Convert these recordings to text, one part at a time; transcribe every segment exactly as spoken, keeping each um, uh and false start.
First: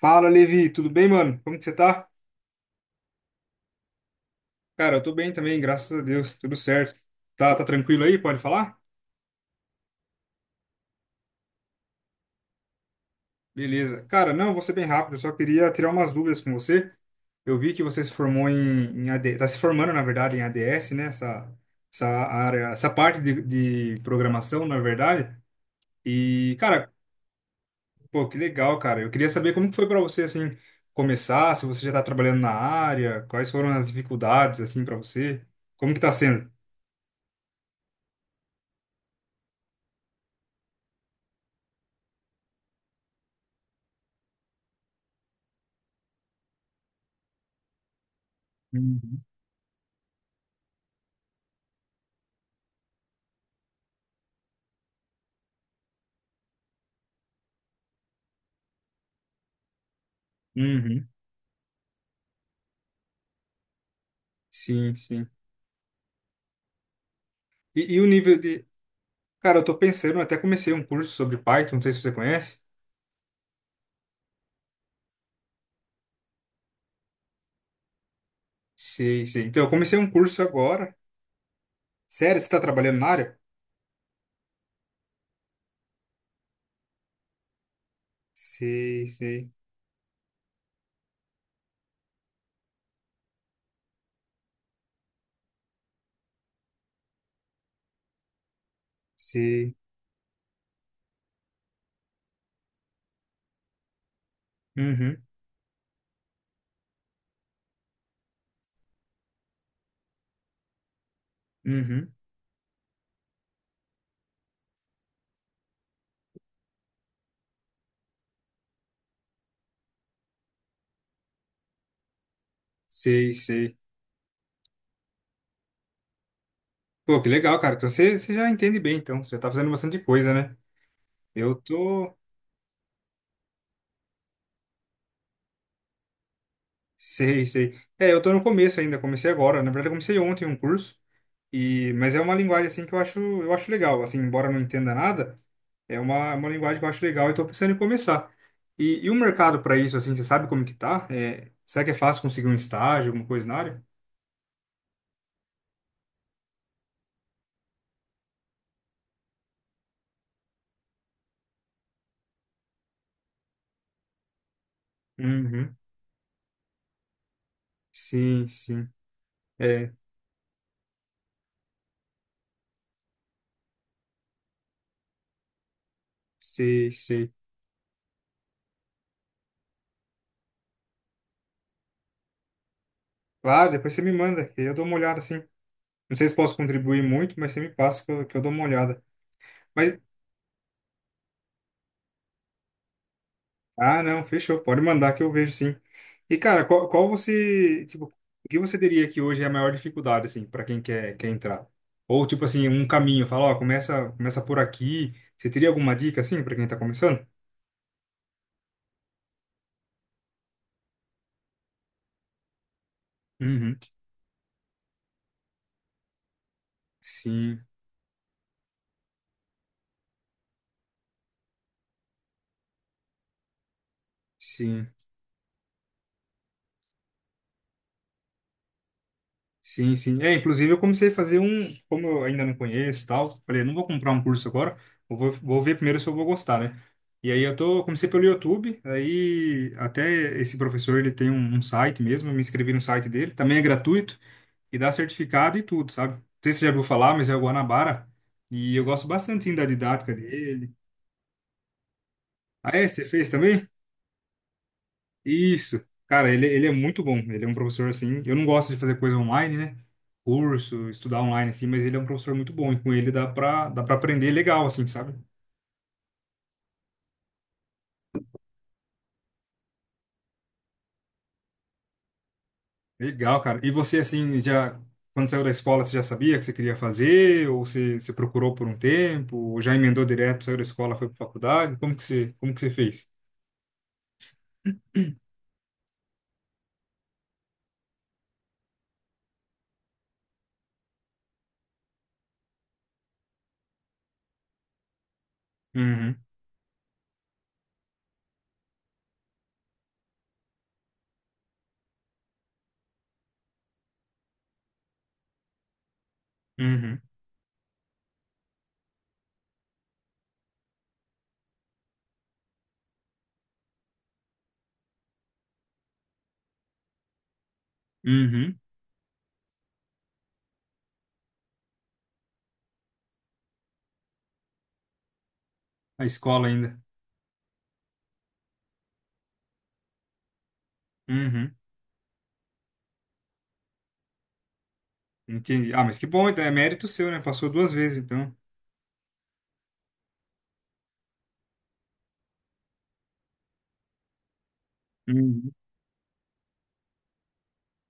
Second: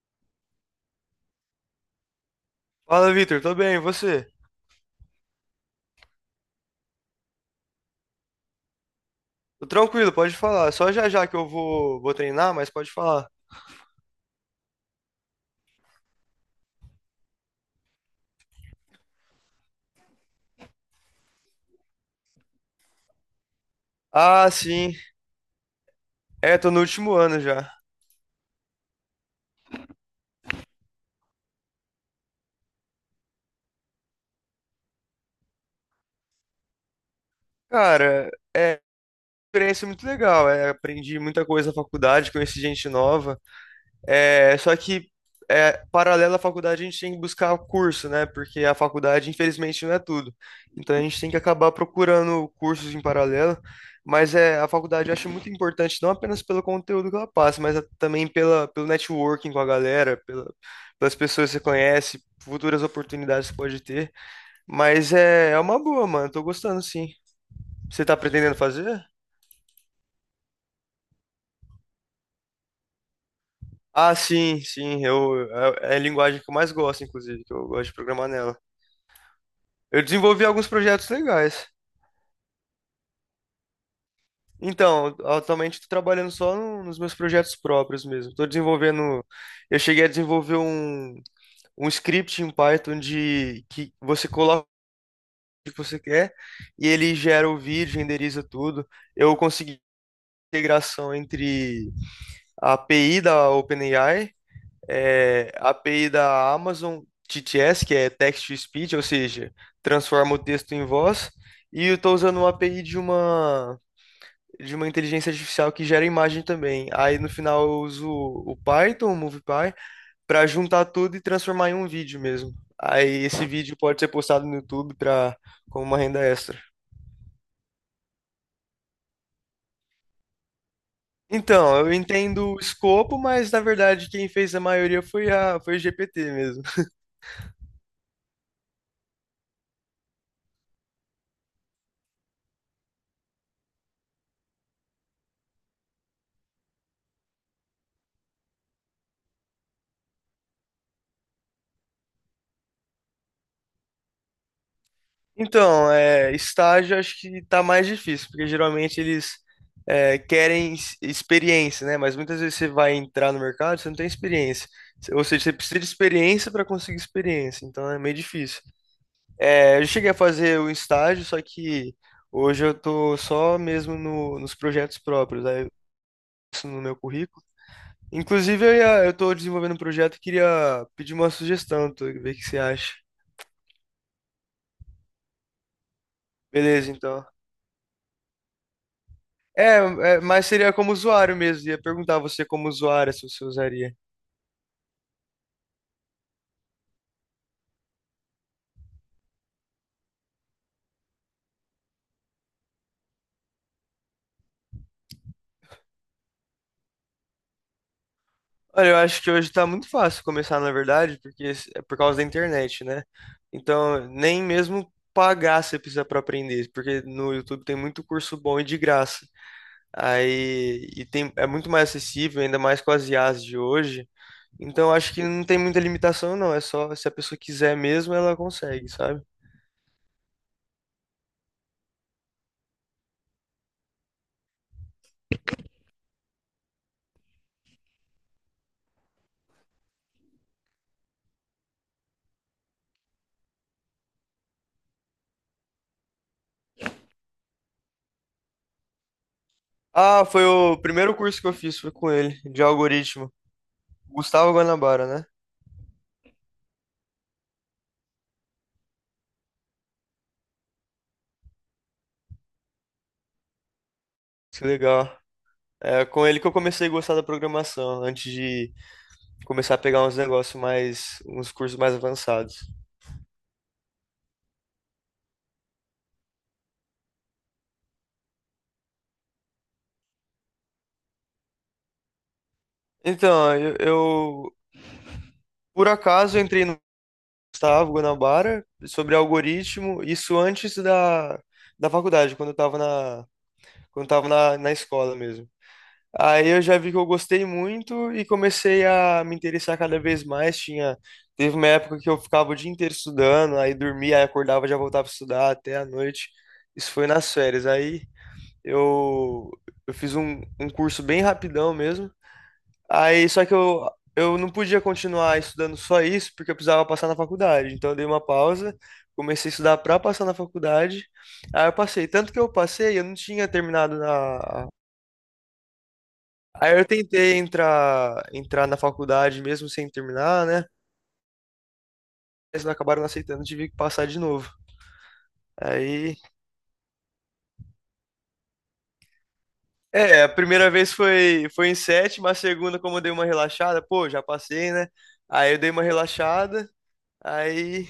Fala, Levi, tudo bem, mano? Como que você tá? Fala, Vitor, tô bem, e você? Cara, eu tô bem também, graças a Deus, tudo certo. Tá, tá tranquilo aí? Pode falar? Tô tranquilo, pode falar. Só já já que eu vou, vou treinar, mas pode falar. Beleza. Cara, não, vou ser bem rápido, eu só queria tirar umas dúvidas com você. Eu vi que você se formou em, em A D, tá se formando, na verdade, em A D S, né? Essa, essa área, essa parte de, de Ah, programação, na sim. verdade. E, É, tô no cara, último ano já. pô, que legal, cara. Eu queria saber como que foi pra você, assim, começar, se você já tá trabalhando na área, quais foram as dificuldades, assim, pra você. Como que tá sendo? Cara, é uma experiência muito legal. É, aprendi muita coisa na faculdade, conheci gente nova. É, só que é, paralelo à faculdade a gente tem que buscar curso, né? Porque a Uhum. faculdade, infelizmente, não é tudo. Então a gente tem que acabar procurando cursos em paralelo. Mas é, a faculdade eu acho muito importante, não apenas pelo conteúdo que ela passa, mas a- também pela, pelo networking com a galera, pela- Uhum. pelas pessoas que você conhece, futuras oportunidades que pode ter. Sim, Mas sim. é, é uma boa, mano. Tô gostando, sim. E, e Você o tá nível pretendendo de. fazer? Cara, eu tô pensando, eu até comecei um curso sobre Python, não sei se você conhece. Ah, sim, sim. Eu, é é a linguagem que eu mais gosto, inclusive, que eu gosto de programar nela. Sei, sei. Então, eu comecei Eu um curso desenvolvi alguns agora. projetos legais. Sério, você tá trabalhando na área? Então, atualmente estou trabalhando só no- nos meus projetos próprios mesmo. Estou Sei, desenvolvendo. sei, Eu cheguei a desenvolver um, um script em Python de que você coloca o que você quer e ele gera o vídeo, renderiza tudo. Eu sei. consegui integração entre a API da OpenAI, Uhum, é a API da Amazon T T S, que é Text to Speech, ou seja, transforma o texto em voz, e eu uhum. estou usando uma A P I de uma de uma inteligência artificial que gera imagem também. Aí no final eu uso o Python, o MoviePy, para juntar tudo e transformar em um vídeo mesmo. Aí Sei, esse sei. vídeo pode ser postado no YouTube para como uma renda extra. Pô, que legal, cara. Então, você, você já entende bem, então. Você já tá fazendo bastante coisa, né? Eu Então, eu tô. entendo o escopo, mas na verdade quem fez a maioria foi a foi o G P T mesmo. Sei, sei. É, eu tô no começo ainda, comecei agora. Na verdade, eu comecei ontem um curso. E, mas é uma linguagem assim que eu acho, eu acho legal, assim, embora eu não entenda nada, é uma, uma linguagem que eu acho legal e estou pensando em começar. E, e o mercado para isso, assim, você sabe como que tá? É, será que é fácil conseguir um estágio, alguma coisa na área? Então, é, estágio acho que tá mais difícil, porque geralmente eles é, querem ex- experiência, né? Mas muitas vezes você vai entrar no mercado, você não tem experiência. Ou seja, você Uhum. precisa de experiência para conseguir experiência, então é meio Sim, difícil. sim. É, eu É, cheguei a fazer o estágio, só que hoje eu tô só mesmo no- nos projetos próprios, aí isso no sei, meu sei. currículo. Inclusive, eu, ia, eu tô desenvolvendo um projeto e queria pedir uma sugestão, tu, ver o que você acha. Claro, depois você me manda, que eu dou uma olhada, assim. Não sei se posso Beleza, contribuir então. muito, mas você me passa que eu, que eu dou uma olhada. É, Mas é, mas seria como usuário mesmo. Ia perguntar a você como usuário se você usaria. Ah, não, fechou. Pode mandar que eu vejo sim. E, cara, qual, qual você, tipo, o que você diria que hoje é a maior dificuldade, assim, para quem quer, quer entrar? Ou, tipo assim, um caminho, fala, ó, começa, começa por aqui. Você teria alguma dica, assim, para quem tá começando? Olha, eu acho que hoje tá muito fácil começar, na verdade, porque s- é por causa da internet, né? Uhum. Então, nem mesmo pagar você precisa para aprender, porque no YouTube Sim, tem muito curso bom e de graça. Aí, e tem, é muito mais acessível, ainda mais com as I As de hoje. sim. Então, acho que não tem muita limitação, não. É só se a pessoa quiser mesmo, ela consegue, sabe? Sim, sim. É, inclusive eu comecei a fazer um, como eu ainda não conheço e tal, falei, não vou comprar um curso agora, eu vou, vou ver primeiro se eu vou gostar, né? E aí eu tô, eu comecei pelo YouTube, aí até esse professor, ele tem um, um site mesmo, eu me inscrevi no site dele, também é gratuito e dá certificado e tudo, sabe? Não sei se você já ouviu falar, mas é o Guanabara, e eu gosto bastante, sim, da didática Ah, foi dele. o primeiro curso que eu fiz, foi com ele, de Ah, é? Você fez algoritmo. também? Gustavo Guanabara, né? Isso. Cara, ele, ele é muito bom. Ele é um professor assim. Eu não gosto de fazer coisa online, né? Curso, estudar online assim, mas ele é um professor muito bom e com ele dá pra, dá pra aprender Que legal, assim, sabe? legal. É com ele que eu comecei a gostar da programação, antes de começar a pegar uns negócios mais, uns cursos mais avançados. Legal, cara. E você, assim, já, quando saiu da escola, você já sabia que você queria fazer? Ou você, você procurou por um tempo? Ou já emendou direto, saiu da escola, foi pra faculdade? Como que você, como que você fez? Então, eu, eu, por acaso eu entrei no Gustavo Guanabara sobre algoritmo, isso antes da, da faculdade, quando eu tava na, quando eu tava na, na escola mesmo. Uhum, Aí eu já vi que eu gostei muito e comecei a me interessar cada vez mais. Tinha, teve uma época que eu ficava o dia inteiro estudando, aí dormia, aí acordava, já voltava a estudar até a noite. Isso uhum, foi nas férias. Aí eu, eu fiz um, um curso bem rapidão mesmo. Aí só que eu, eu não podia continuar estudando só isso, porque eu precisava passar na faculdade. Então eu dei uma uhum. pausa, comecei a estudar para passar na faculdade. Aí eu passei. Tanto que eu passei, eu não tinha terminado na. A escola Aí ainda. eu tentei entrar, entrar na faculdade mesmo sem terminar, né? Uhum, Eles acabaram não aceitando, tive que passar de novo. entendi. Ah, mas que Aí, bom, então é mérito seu, né? Passou duas vezes, então. é, a primeira vez foi, foi em sétima, a segunda, como eu dei uma relaxada, pô, já passei, né? Uhum. Aí eu dei uma relaxada, aí,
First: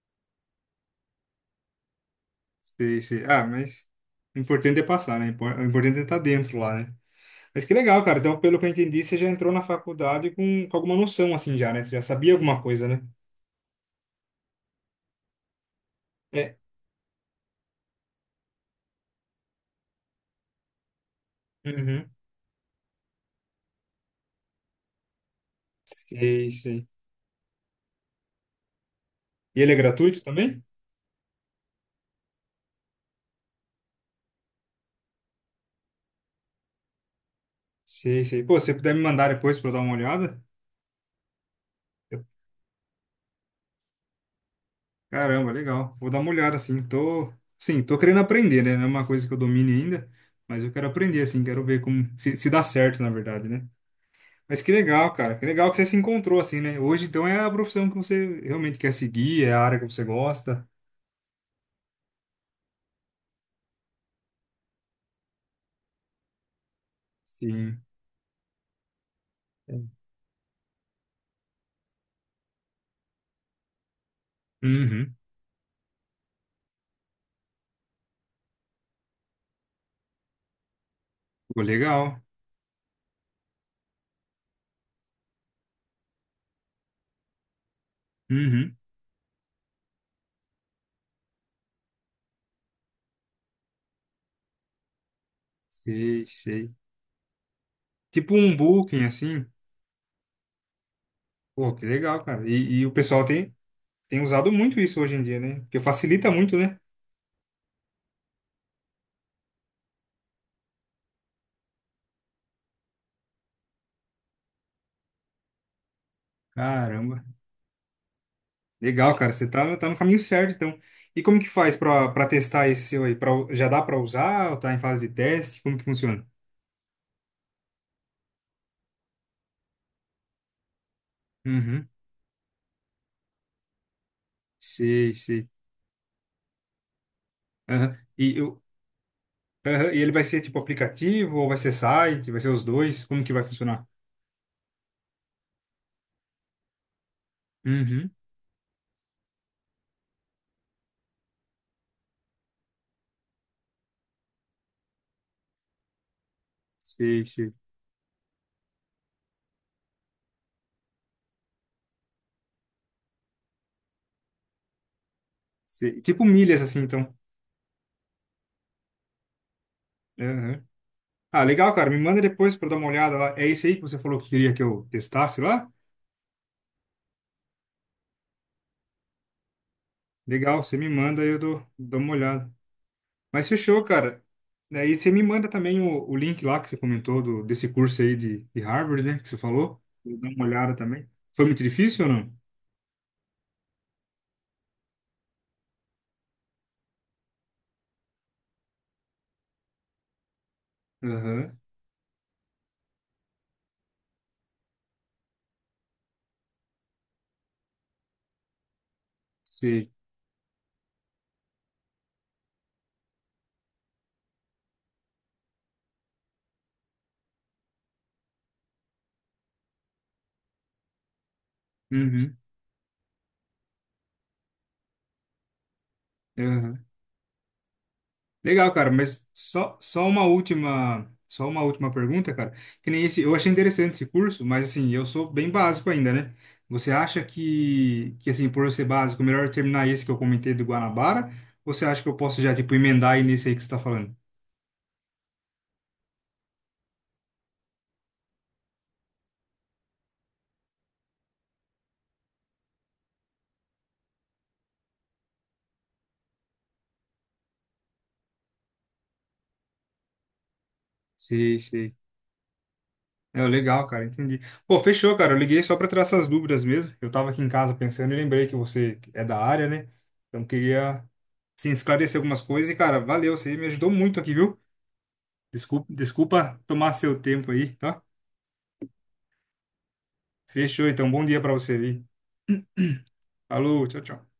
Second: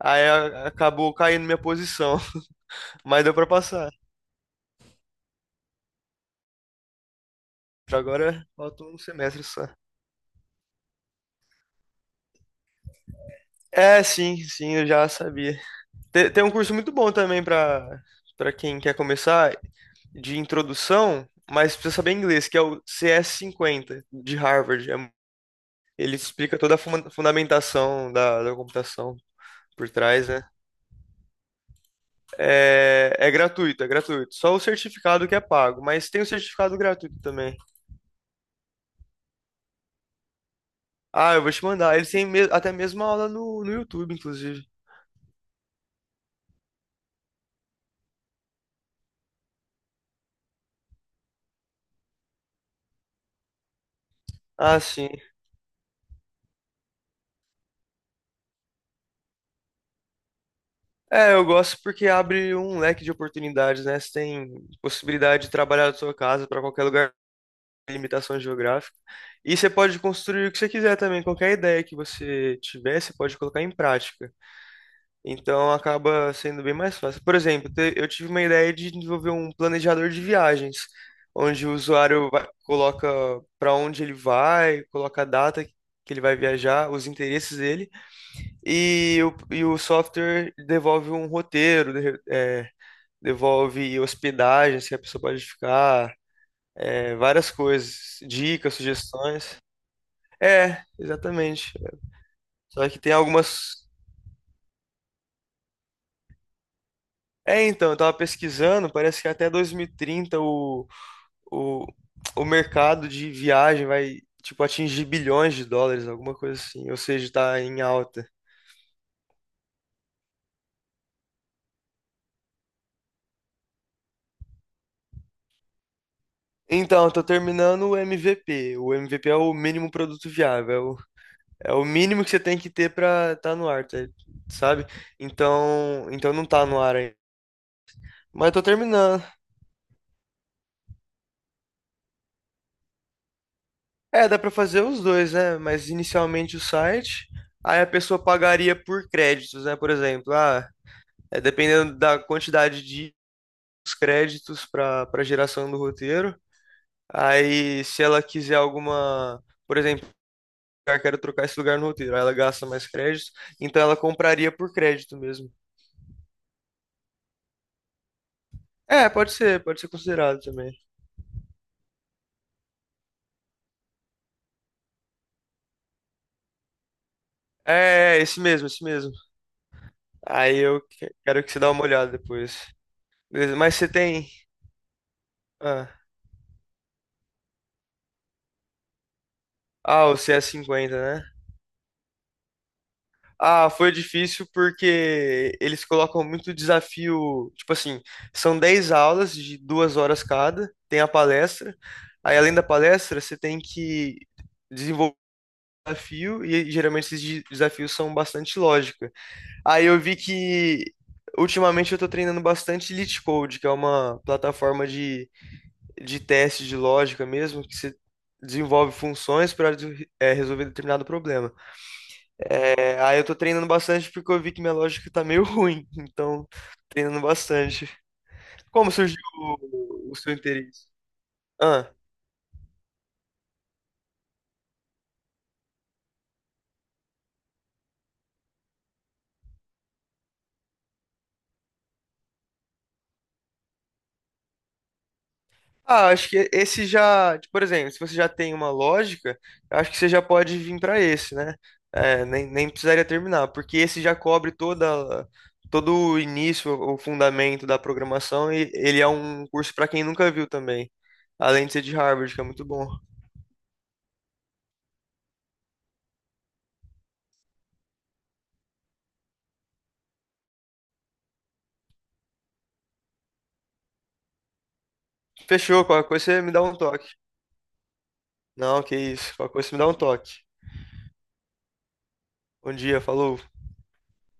aí a- acabou caindo minha posição, Sei, mas sei. deu pra Ah, mas passar. o importante é passar, né? Impor- O importante é estar dentro lá, né? Mas que Pra legal, cara. Então, agora pelo que eu falta um entendi, você já semestre entrou na só. faculdade com, com alguma noção, assim, já, né? Você já sabia alguma coisa, né? É, sim, sim, eu já sabia. Te- Tem, um É. curso muito bom também pra para quem quer começar, de introdução, mas precisa Uhum. saber inglês, que é o C S cinquenta de Harvard. É- Ele Sei, explica toda a sei. fun- fundamentação da, da computação E ele é por gratuito trás, né? também? É, é gratuito, é gratuito. Só o certificado que é pago, mas tem o certificado gratuito também. Sei, sei. Pô, se você puder me mandar depois pra eu dar uma olhada? Ah, eu vou te mandar. Eles têm Eu- me- até mesmo aula no, no YouTube, inclusive. Caramba, legal. Vou dar uma olhada, assim. Tô, sim, tô querendo aprender, né? Não é uma coisa que eu domine ainda, mas eu quero aprender, assim. Quero ver como... Se, se dá certo, na verdade, né? Mas que Ah, sim. legal, cara. Que legal que você se encontrou assim, né? Hoje, então, é a profissão que você realmente quer seguir, é a área que você gosta. É, eu gosto porque abre um leque de oportunidades, né? Você tem possibilidade de trabalhar da sua casa para qualquer lugar, Sim. limitação geográfica. E você pode construir o que você quiser também, qualquer ideia que você tiver, você pode colocar em prática. Uhum. Então acaba sendo bem mais fácil. Por exemplo, te- eu tive uma ideia de desenvolver um planejador de viagens, Pô, onde o legal. usuário vai- coloca para onde ele vai, coloca a data que ele vai viajar, os interesses dele, Uhum. e o, e o software devolve um roteiro, de- é, devolve hospedagens que a pessoa pode ficar, Sei, sei. é, várias coisas, Tipo um dicas, booking, assim. sugestões. É, exatamente. Pô, que legal, cara. E, e Só o que tem pessoal tem, algumas. tem usado muito isso hoje em dia, né? Porque facilita muito, né? É, então, eu tava pesquisando, parece que até dois mil e trinta o, o, o mercado de viagem vai, tipo, atingir bilhões de dólares, alguma coisa assim. Ou Caramba. seja, tá em alta. Legal, cara. Você tá, tá no caminho certo, então. E como que faz pra, pra testar esse seu aí? Pra, já dá pra usar ou tá em fase de teste? Como que funciona? Então, eu tô terminando o M V P. O M V P é o mínimo produto viável. É o, é o Uhum. mínimo que você tem que ter pra tá no ar, tá, sabe? Sei, sei. Então, então não tá no ar ainda. Aham. E Mas eu tô terminando. Aham, e ele vai ser tipo aplicativo ou vai ser site? Vai ser os dois? Como que vai funcionar? É, dá pra fazer os dois, né? Mas inicialmente o site, aí a Uhum. pessoa pagaria por créditos, né? Por exemplo, ah, é dependendo da quantidade de créditos para para geração do roteiro. Sei, sei, Aí, se ela quiser alguma, por exemplo, eu quero trocar esse lugar no roteiro, aí ela gasta mais créditos, então ela compraria por crédito mesmo. sei. Tipo milhas assim, então. É, pode ser, pode ser considerado Aham. também. Ah, legal, cara. Me manda depois para eu dar uma olhada lá. É esse aí que você falou que queria que eu testasse lá? É, é, é, esse mesmo, esse mesmo. Aí Legal, você eu me que- manda aí eu quero que você dou, dá uma dou olhada uma olhada. depois. Mas Beleza, mas fechou, você cara. tem. Daí você me manda também Ah, o, o link lá que você comentou do, desse curso aí de, de Harvard, né? Que você falou. ah, o Eu dou uma olhada também. C S cinquenta. Foi muito difícil ou não? Ah, foi difícil porque eles colocam muito desafio. Tipo assim, são dez aulas de duas horas cada, tem a Aham, palestra. Aí, além da palestra, você tem que desenvolver um desafio, e geralmente esses de- desafios são bastante lógica. Aí sei. eu vi que ultimamente eu tô treinando bastante Elite Code, que é uma plataforma de, de teste de lógica mesmo, que você desenvolve funções para resolver determinado problema. Uhum. É, aí eu tô treinando bastante porque eu vi que minha lógica tá meio ruim, então Aham. treinando bastante. Legal, cara, Como surgiu mas só, só o, o uma seu interesse? última, só uma última Ah, pergunta, cara. Que nem esse, eu achei interessante esse curso, mas assim, eu sou bem básico ainda, né? Você acha que, que assim, por eu ser básico, melhor eu terminar esse que eu comentei do Guanabara? Ou você acha que eu posso já, tipo, emendar aí nesse aí que você tá falando? ah, acho que esse já, tipo por exemplo, se você já tem uma lógica, eu acho que você já pode vir pra esse, né? É, nem, nem precisaria terminar, porque esse já cobre toda, todo o início, o fundamento da programação e ele é um curso pra quem nunca viu também. Sei, Além de ser de sei. Harvard, que é muito bom. É, legal, cara, entendi. Pô, fechou, cara. Eu liguei só para tirar essas dúvidas mesmo. Eu tava aqui em casa pensando e lembrei que você é da área, né? Então queria, assim, esclarecer algumas coisas e, cara, valeu, você me ajudou muito aqui, viu? Fechou, Desculpa, qualquer coisa você me desculpa dá um tomar toque. seu tempo aí, tá? Não, que isso, qualquer coisa você me dá um toque. Fechou, então. Bom dia para você aí. Bom dia, falou. Falou, tchau, tchau.